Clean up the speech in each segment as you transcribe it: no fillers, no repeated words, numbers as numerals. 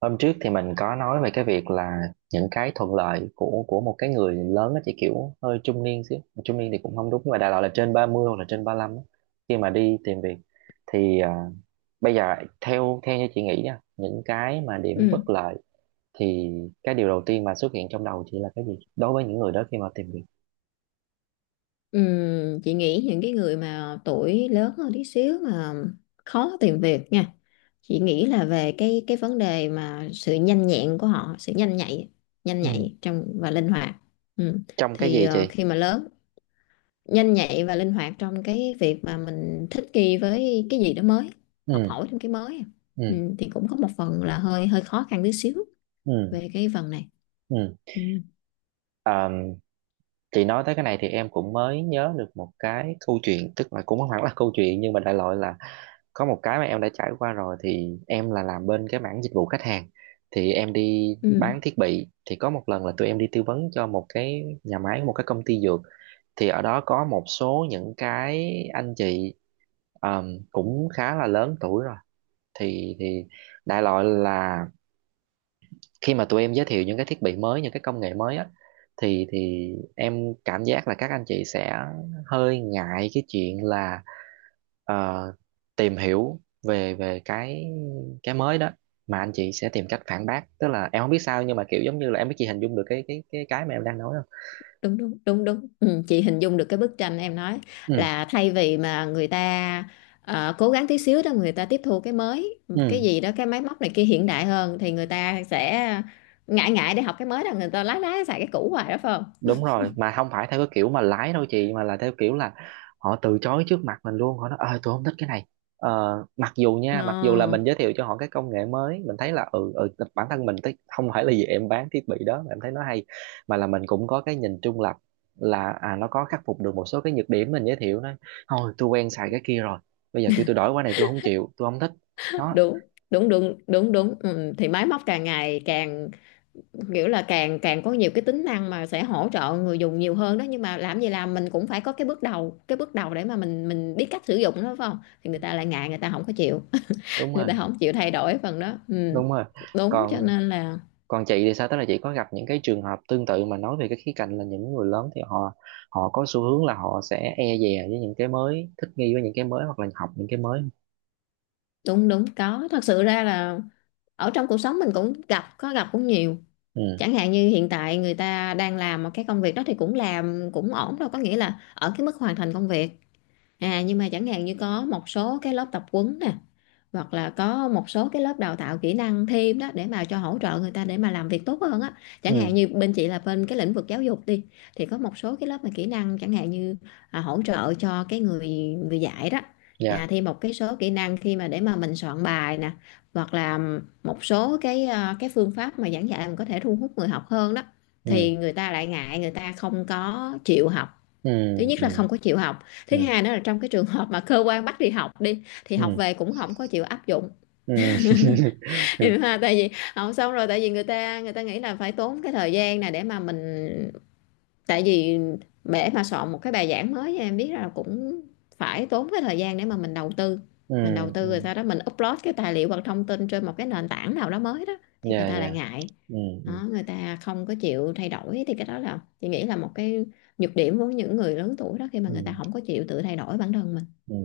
Hôm trước thì mình có nói về cái việc là những cái thuận lợi của một cái người lớn, nó chỉ kiểu hơi trung niên xíu. Trung niên thì cũng không đúng, nhưng mà đại loại là trên 30 hoặc là trên 35 á, khi mà đi tìm việc thì bây giờ theo theo như chị nghĩ nha, những cái mà điểm Ừ. bất lợi thì cái điều đầu tiên mà xuất hiện trong đầu chị là cái gì đối với những người đó khi mà tìm việc? Ừ. Chị nghĩ những cái người mà tuổi lớn hơn tí xíu mà khó tìm việc nha, chị nghĩ là về cái vấn đề mà sự nhanh nhẹn của họ, sự nhanh nhạy, nhanh Ừ. nhạy trong và linh hoạt. Ừ. Trong cái Thì gì chị? khi mà lớn, nhanh nhạy và linh hoạt trong cái việc mà mình thích nghi với cái gì đó mới, học Ừ, hỏi thêm cái mới. ừ, Ừ, thì cũng có một phần là hơi hơi khó khăn tí xíu ừ, về cái phần này. ừ. Ừ. Chị nói tới cái này thì em cũng mới nhớ được một cái câu chuyện, tức là cũng không hẳn là câu chuyện nhưng mà đại loại là có một cái mà em đã trải qua rồi. Thì em là làm bên cái mảng dịch vụ khách hàng, thì em đi Ừ. bán thiết bị, thì có một lần là tụi em đi tư vấn cho một cái nhà máy, một cái công ty dược. Thì ở đó có một số những cái anh chị cũng khá là lớn tuổi rồi. Thì đại loại là khi mà tụi em giới thiệu những cái thiết bị mới, những cái công nghệ mới á, thì em cảm giác là các anh chị sẽ hơi ngại cái chuyện là ờ, tìm hiểu về về cái mới đó. Mà anh chị sẽ tìm cách phản bác, tức là em không biết sao nhưng mà kiểu giống như là, em biết, chị hình dung được cái mà em đang nói không? đúng đúng đúng đúng ừ, chị hình dung được cái bức tranh em nói, Ừ, là thay vì mà người ta cố gắng tí xíu đó, người ta tiếp thu cái mới, cái ừ. gì đó, cái máy móc này kia hiện đại hơn, thì người ta sẽ ngại, ngại để học cái mới đó, người ta lái lái xài cái cũ hoài đó, phải không? Đúng rồi, mà không phải theo cái kiểu mà lái đâu chị, mà là theo kiểu là họ từ chối trước mặt mình luôn. Họ nói ơi tôi không thích cái này, mặc dù Ờ, nha, mặc dù là mình giới thiệu cho họ cái công nghệ mới mình thấy là ừ, ừ, bản thân mình thấy, không phải là vì em bán thiết bị đó mà em thấy nó hay, mà là mình cũng có cái nhìn trung lập là à, nó có khắc phục được một số cái nhược điểm. Mình giới thiệu nó, thôi tôi quen xài cái kia rồi, bây giờ kêu tôi đổi qua này tôi không chịu, tôi không thích. Đó, đúng đúng đúng đúng đúng ừ, thì máy móc càng ngày càng kiểu là càng càng có nhiều cái tính năng mà sẽ hỗ trợ người dùng nhiều hơn đó, nhưng mà làm gì làm mình cũng phải có cái bước đầu, cái bước đầu để mà mình biết cách sử dụng đó, phải không? Thì người ta lại ngại, người ta không có chịu, đúng người rồi, ta không chịu thay đổi phần đó. Ừ. đúng rồi. Đúng, cho còn nên là còn chị thì sao, tức là chị có gặp những cái trường hợp tương tự mà nói về cái khía cạnh là những người lớn thì họ, họ có xu hướng là họ sẽ e dè với những cái mới, thích nghi với những cái mới hoặc là học những cái mới không? đúng đúng có, thật sự ra là ở trong cuộc sống mình cũng gặp, có gặp cũng nhiều. Ừ, Chẳng hạn như hiện tại người ta đang làm một cái công việc đó thì cũng làm cũng ổn, đâu có nghĩa là ở cái mức hoàn thành công việc. À, nhưng mà chẳng hạn như có một số cái lớp tập huấn nè, hoặc là có một số cái lớp đào tạo kỹ năng thêm đó để mà cho hỗ trợ người ta để mà làm việc tốt hơn á. Chẳng ừ, hạn như bên chị là bên cái lĩnh vực giáo dục đi, thì có một số cái lớp mà kỹ năng, chẳng hạn như hỗ trợ cho cái người người dạy đó, dạ, thêm một cái số kỹ năng khi mà để mà mình soạn bài nè, hoặc là một số cái cái phương pháp mà giảng dạy mình có thể thu hút người học hơn đó. ừ, Thì người ta lại ngại, người ta không có chịu học. ừ, Thứ nhất ừ, là không có chịu học. ừ, Thứ hai nữa là trong cái trường hợp mà cơ quan bắt đi học, đi thì ừ, học về cũng không có chịu áp dụng. ừ, Tại vì học xong rồi, tại vì người ta nghĩ là phải tốn cái thời gian này để mà mình, tại vì để mà soạn một cái bài giảng mới, em biết là cũng phải tốn cái thời gian để mà mình đầu tư. ừ, Mình đầu tư rồi ừ, sau đó mình upload cái tài liệu hoặc thông tin trên một cái nền tảng nào đó mới đó, thì người dạ, ta lại dạ, ngại. ừ, ừ, Đó, người ta không có chịu thay đổi, thì cái đó là chị nghĩ là một cái nhược điểm của những người lớn tuổi đó, khi mà người ừ, ta không có chịu tự thay đổi bản thân mình. ừ.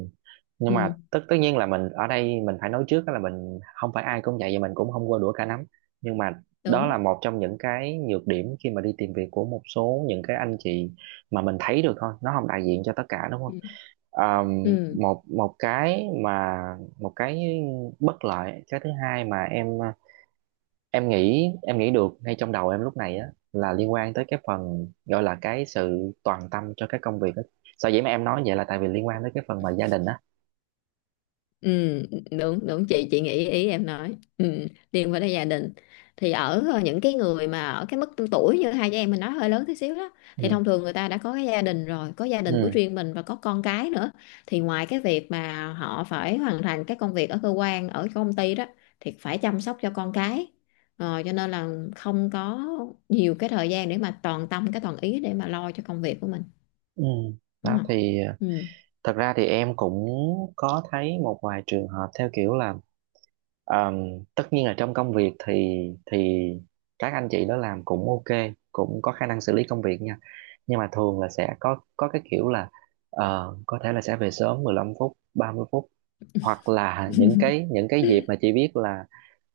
Nhưng Ừ, mà tất tất nhiên là mình ở đây mình phải nói trước đó là mình không phải ai cũng vậy, và mình cũng không qua đũa cả nắm, nhưng mà đó đúng. là một trong những cái nhược điểm khi mà đi tìm việc của một số những cái anh chị mà mình thấy được thôi, nó không đại diện cho tất cả, đúng Ừ. không? Ừ. Một một cái mà một cái bất lợi cái thứ hai mà em nghĩ được ngay trong đầu em lúc này á, là liên quan tới cái phần gọi là cái sự toàn tâm cho cái công việc á. Sở dĩ mà em nói vậy là tại vì liên quan tới cái phần mà gia đình á. Ừ, đúng đúng chị nghĩ ý em nói, ừ, liên quan tới gia đình, thì ở những cái người mà ở cái mức tuổi như hai chị em mình nói hơi lớn tí xíu đó, Ừ. thì thông thường người ta đã có cái gia đình rồi, có gia đình của Ừ. riêng mình và có con cái nữa. Thì ngoài cái việc mà họ phải hoàn thành cái công việc ở cơ quan, ở công ty đó, thì phải chăm sóc cho con cái. Ờ, cho nên là không có nhiều cái thời gian để mà toàn tâm cái toàn ý để mà lo cho công việc của mình, Ừ. đúng Đó không? thì Ừ. thật ra thì em cũng có thấy một vài trường hợp theo kiểu là Ờm, tất nhiên là trong công việc thì các anh chị đó làm cũng ok, cũng có khả năng xử lý công việc nha, nhưng mà thường là sẽ có cái kiểu là có thể là sẽ về sớm 15 phút, 30 phút, hoặc là những cái dịp mà chị biết là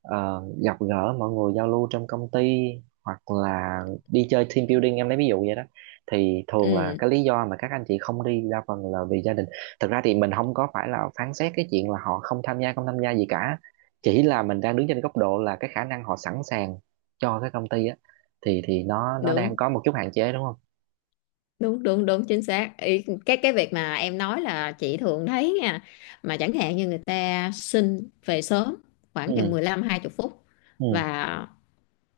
gặp gỡ mọi người, giao lưu trong công ty, hoặc là đi chơi team building, em lấy ví dụ vậy đó, thì thường là Ừ, cái lý do mà các anh chị không đi đa phần là vì gia đình. Thực ra thì mình không có phải là phán xét cái chuyện là họ không tham gia, không tham gia gì cả, chỉ là mình đang đứng trên góc độ là cái khả năng họ sẵn sàng cho cái công ty á, thì nó đang đúng có một chút hạn chế, đúng không? đúng đúng đúng chính xác. Ý, cái việc mà em nói là chị thường thấy nha, mà chẳng hạn như người ta xin về sớm khoảng chừng Ừ, mười lăm, hai 20 phút, ừ, và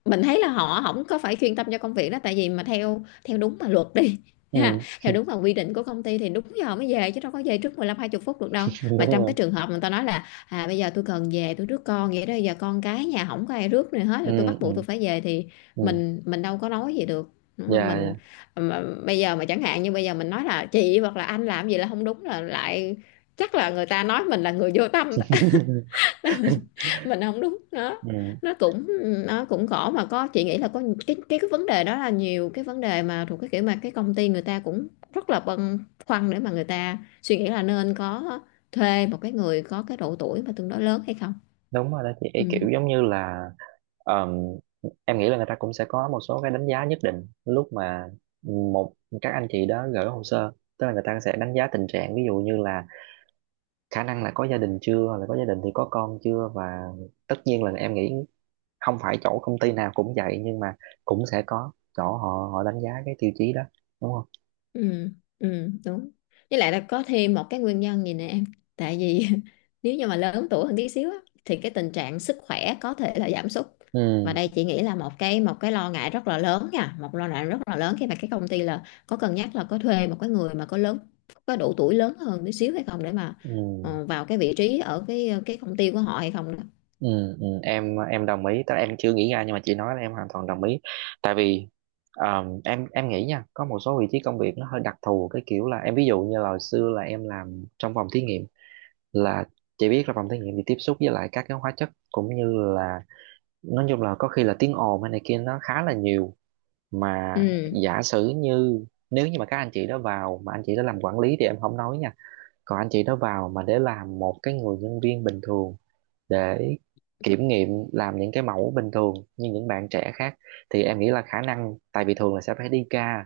mình thấy là họ không có phải chuyên tâm cho công việc đó. Tại vì mà theo theo đúng mà luật đi, ừ, ha, theo đúng mà quy định của công ty thì đúng giờ mới về chứ đâu có về trước mười lăm, hai 20 phút được đâu. đúng Mà trong rồi, cái trường hợp người ta nói là à bây giờ tôi cần về, tôi rước con, vậy đó giờ con cái nhà không có ai rước này hết ừ, rồi, tôi bắt buộc ừ, tôi phải về, thì ừ, mình đâu có nói gì được, đúng không? dạ, Mình dạ, mà, bây giờ mà chẳng hạn như bây giờ mình nói là chị hoặc là anh làm gì là không đúng là lại, chắc là người ta nói mình là người vô tâm. Mình không đúng. nó ừ, nó cũng, nó cũng khổ, mà có, chị nghĩ là có cái vấn đề đó, là nhiều cái vấn đề mà thuộc cái kiểu mà cái công ty người ta cũng rất là băn khoăn để mà người ta suy nghĩ là nên có thuê một cái người có cái độ tuổi mà tương đối lớn hay không. đúng rồi đó chị. Ý Ừ. kiểu giống như là ờm, em nghĩ là người ta cũng sẽ có một số cái đánh giá nhất định lúc mà một các anh chị đó gửi hồ sơ, tức là người ta sẽ đánh giá tình trạng, ví dụ như là khả năng là có gia đình chưa, là có gia đình thì có con chưa. Và tất nhiên là em nghĩ không phải chỗ công ty nào cũng vậy, nhưng mà cũng sẽ có chỗ họ họ đánh giá cái tiêu chí đó, đúng không? Ừ. Ừ. Đúng. Với lại là có thêm một cái nguyên nhân gì nè em, tại vì nếu như mà lớn tuổi hơn tí xíu á, thì cái tình trạng sức khỏe có thể là giảm sút. Và Ừ, đây chị nghĩ là một cái lo ngại rất là lớn nha, một lo ngại rất là lớn khi mà cái công ty là có cân nhắc là có thuê một cái người mà có lớn, có độ tuổi lớn hơn tí xíu hay không, để mà ừ, vào cái vị trí ở cái công ty của họ hay không đó. ừ, ừ. Em đồng ý, tức là em chưa nghĩ ra nhưng mà chị nói là em hoàn toàn đồng ý. Tại vì em nghĩ nha, có một số vị trí công việc nó hơi đặc thù, cái kiểu là em ví dụ như là hồi xưa là em làm trong phòng thí nghiệm, là chị biết là phòng thí nghiệm thì tiếp xúc với lại các cái hóa chất cũng như là, nói chung là có khi là tiếng ồn hay này kia nó khá là nhiều. Mà Ừ. giả sử như nếu như mà các anh chị đó vào mà anh chị đó làm quản lý thì em không nói nha, còn anh chị đó vào mà để làm một cái người nhân viên bình thường, để kiểm nghiệm làm những cái mẫu bình thường như những bạn trẻ khác, thì em nghĩ là khả năng, tại vì thường là sẽ phải đi ca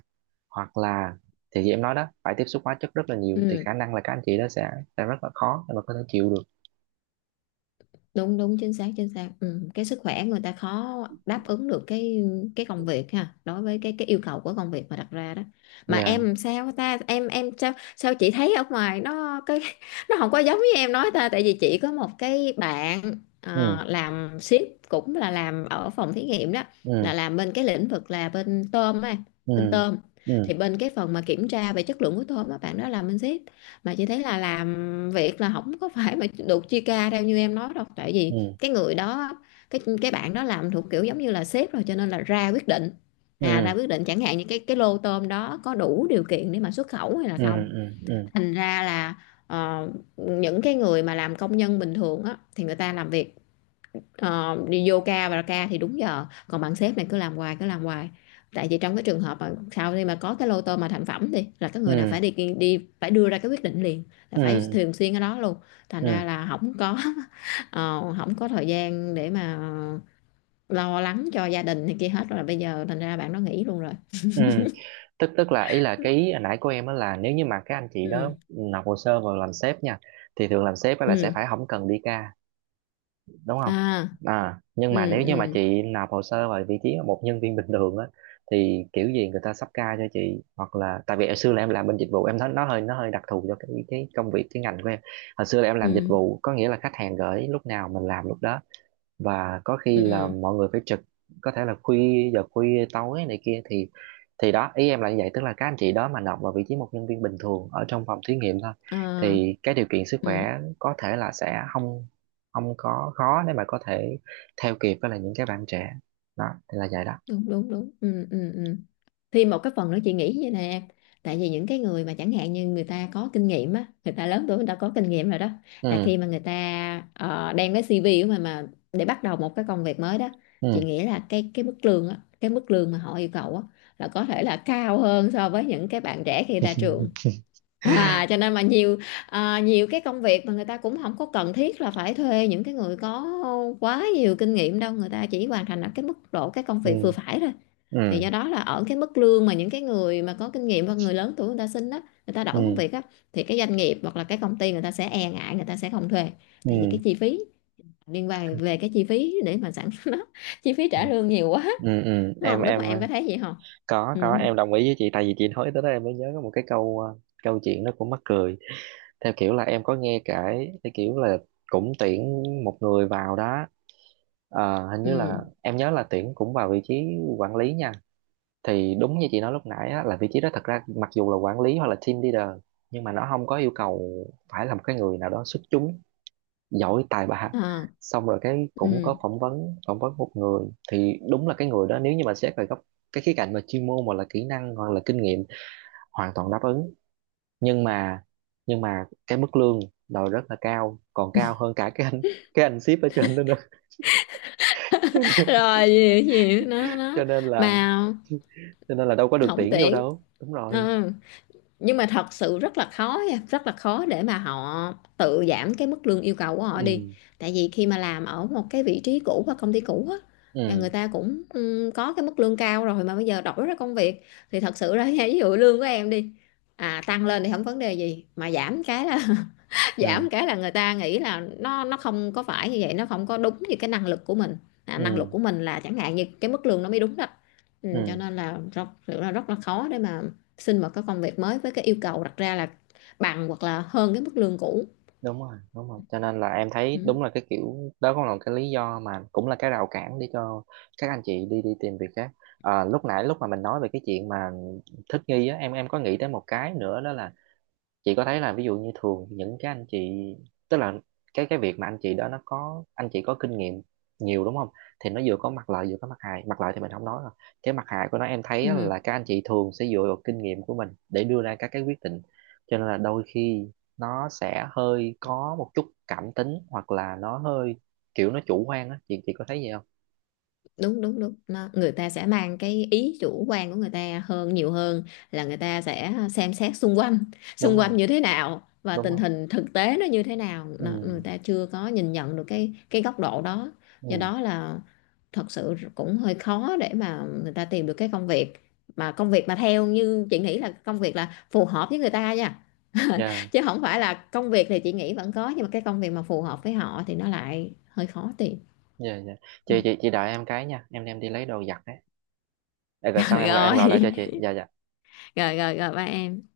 hoặc là, thì như em nói đó, phải tiếp xúc hóa chất rất là nhiều, thì Ừ. khả năng là các anh chị đó sẽ rất là khó để mà có thể chịu được. đúng đúng chính xác, chính xác. Ừ. Cái sức khỏe người ta khó đáp ứng được cái công việc ha, đối với cái yêu cầu của công việc mà đặt ra đó. Mà Dạ, em sao ta, em sao sao, chị thấy ở ngoài nó cái nó không có giống với em nói ta. Tại vì chị có một cái bạn, ừ làm ship cũng là làm ở phòng thí nghiệm đó, ừ, là làm bên cái lĩnh vực là bên tôm á, ừ, bên tôm. ừ, Thì bên cái phần mà kiểm tra về chất lượng của tôm á, bạn đó làm bên ship. Mà chị thấy là làm việc là không có phải mà được chia ca theo như em nói đâu, tại vì ừ, cái người đó, cái bạn đó làm thuộc kiểu giống như là sếp rồi cho nên là ra quyết định, à ừ, ra quyết định chẳng hạn như cái lô tôm đó có đủ điều kiện để mà xuất khẩu hay là ừ, không. ừ, ừ, Thành ra là ờ, những cái người mà làm công nhân bình thường á thì người ta làm việc, Ờ, đi vô ca và ra ca thì đúng giờ, còn bạn sếp này cứ làm hoài, tại vì trong cái trường hợp mà sau khi mà có cái lô tô mà thành phẩm thì là cái người này ừ, phải đi, đi phải đưa ra cái quyết định liền, là ừ, phải ừ, thường xuyên ở đó luôn. Thành ừ, ừ, ra ừ, là không có không có thời gian để mà lo lắng cho gia đình này kia hết rồi, bây giờ thành ra bạn nó nghỉ luôn rồi. ừ. tức tức là ý là cái ý nãy của em á, là nếu như mà các anh chị đó Ừ. nộp hồ sơ vào làm sếp nha, thì thường làm sếp á là sẽ Ừ. phải không cần đi ca, đúng không? À. À nhưng Ừ. mà nếu như Ừ. mà chị nộp hồ sơ vào vị trí một nhân viên bình thường á, thì kiểu gì người ta sắp ca cho chị. Hoặc là tại vì hồi xưa là em làm bên dịch vụ em thấy nó hơi, nó hơi đặc thù cho cái công việc, cái ngành của em. Hồi xưa là em làm dịch Ừ. vụ, có nghĩa là khách hàng gửi lúc nào mình làm lúc đó, và có khi là Ừ. mọi người phải trực, có thể là khuya, giờ khuya tối này kia, thì đó ý em là như vậy, tức là các anh chị đó mà nộp vào vị trí một nhân viên bình thường ở trong phòng thí nghiệm thôi, À. thì cái điều kiện sức Ừ. khỏe có thể là sẽ không không có khó để mà có thể theo kịp với là những cái bạn trẻ. Đó thì là vậy đó. đúng đúng đúng ừ. Ừ. Ừ. Thì một cái phần nữa chị nghĩ vậy nè em, tại vì những cái người mà chẳng hạn như người ta có kinh nghiệm á, người ta lớn tuổi, người ta có kinh nghiệm rồi đó, là Ừ, khi mà người ta đem cái CV của mình mà để bắt đầu một cái công việc mới đó, chị ừ, nghĩ là cái mức lương á, cái mức lương mà họ yêu cầu á, là có thể là cao hơn so với những cái bạn trẻ khi ra trường. À cho nên mà nhiều nhiều cái công việc mà người ta cũng không có cần thiết là phải thuê những cái người có quá nhiều kinh nghiệm đâu, người ta chỉ hoàn thành ở cái mức độ cái công ừ, việc vừa phải thôi. ừ, Thì do đó là ở cái mức lương mà những cái người mà có kinh nghiệm và người lớn tuổi người ta xin đó, người ta đổi công ừ, việc á, thì cái doanh nghiệp hoặc là cái công ty người ta sẽ e ngại, người ta sẽ không thuê. Tại vì cái ừ, chi phí, liên quan về cái chi phí để mà sản xuất nó, chi phí ừ, trả lương nhiều quá. ừ, ừ. Đúng em không? Đúng em không? Em có thấy gì không? có Ừ. có em đồng ý với chị. Tại vì chị nói tới đó em mới nhớ có một cái câu câu chuyện nó cũng mắc cười, theo kiểu là em có nghe kể, theo kiểu là cũng tuyển một người vào đó, hình như là Ừ. em nhớ là tuyển cũng vào vị trí quản lý nha. Thì đúng như chị nói lúc nãy á, là vị trí đó thật ra mặc dù là quản lý hoặc là team leader, nhưng mà nó không có yêu cầu phải là một cái người nào đó xuất chúng, giỏi tài ba. À, Xong rồi cái cũng ừ. có phỏng vấn, phỏng vấn một người, thì đúng là cái người đó nếu như mà xét về góc, cái khía cạnh mà chuyên môn hoặc là kỹ năng hoặc là kinh nghiệm, hoàn toàn đáp ứng, nhưng mà nhưng mà cái mức lương đòi rất là cao, còn cao hơn cả cái anh, cái anh ship ở trên đó nữa. Rồi gì gì nó cho nên, cho nên là mà, cho nên là đâu có được không tuyển vô tuyển. đâu. Đúng rồi, Ờ, nhưng mà thật sự rất là khó nha, rất là khó để mà họ tự giảm cái mức lương yêu cầu của họ đi. ừ, Tại vì khi mà làm ở một cái vị trí cũ hoặc công ty cũ á, là người ừ, ta cũng ừ, có cái mức lương cao rồi, mà bây giờ đổi ra công việc thì thật sự ra nha, ví dụ lương của em đi, à tăng lên thì không vấn đề gì, mà giảm cái là ừ, giảm cái là người ta nghĩ là nó không có phải như vậy, nó không có đúng như cái năng lực của mình. À, năng lực ừ, của mình là chẳng hạn như cái mức lương nó mới đúng đó. Ừ, cho ừ, nên là rất là khó để mà xin một cái công việc mới với cái yêu cầu đặt ra là bằng hoặc là hơn cái mức lương cũ. đúng rồi, đúng rồi. Cho nên là em thấy Ừ. đúng là cái kiểu đó cũng là một cái lý do, mà cũng là cái rào cản để cho các anh chị đi đi tìm việc khác. À, lúc nãy lúc mà mình nói về cái chuyện mà thích nghi á, em có nghĩ tới một cái nữa, đó là chị có thấy là ví dụ như thường những cái anh chị, tức là cái việc mà anh chị đó nó có, anh chị có kinh nghiệm nhiều, đúng không? Thì nó vừa có mặt lợi vừa có mặt hại, mặt lợi thì mình không nói rồi, cái mặt hại của nó em thấy á, Ừ. là các anh chị thường sẽ dựa vào kinh nghiệm của mình để đưa ra các cái quyết định. Cho nên là đôi khi nó sẽ hơi có một chút cảm tính hoặc là nó hơi kiểu nó chủ quan á, chị có thấy vậy không? đúng đúng đúng nó, người ta sẽ mang cái ý chủ quan của người ta hơn, nhiều hơn là người ta sẽ xem xét xung quanh, Đúng xung rồi, quanh như thế nào và đúng tình rồi, hình thực tế nó như thế nào. ừ, Nó, người ta chưa có nhìn nhận được cái góc độ đó. Do ừ, đó là thật sự cũng hơi khó để mà người ta tìm được cái công việc, mà công việc mà theo như chị nghĩ là công việc là phù hợp với người ta nha. dạ, Chứ không phải là công việc thì chị nghĩ vẫn có, nhưng mà cái công việc mà phù hợp với họ thì nó lại hơi khó tìm. dạ, dạ. Chị đợi em cái nha, em đi lấy đồ giặt đấy. Để rồi xong em gọi lại Rồi, cho chị. Dạ, dạ. rồi ba em.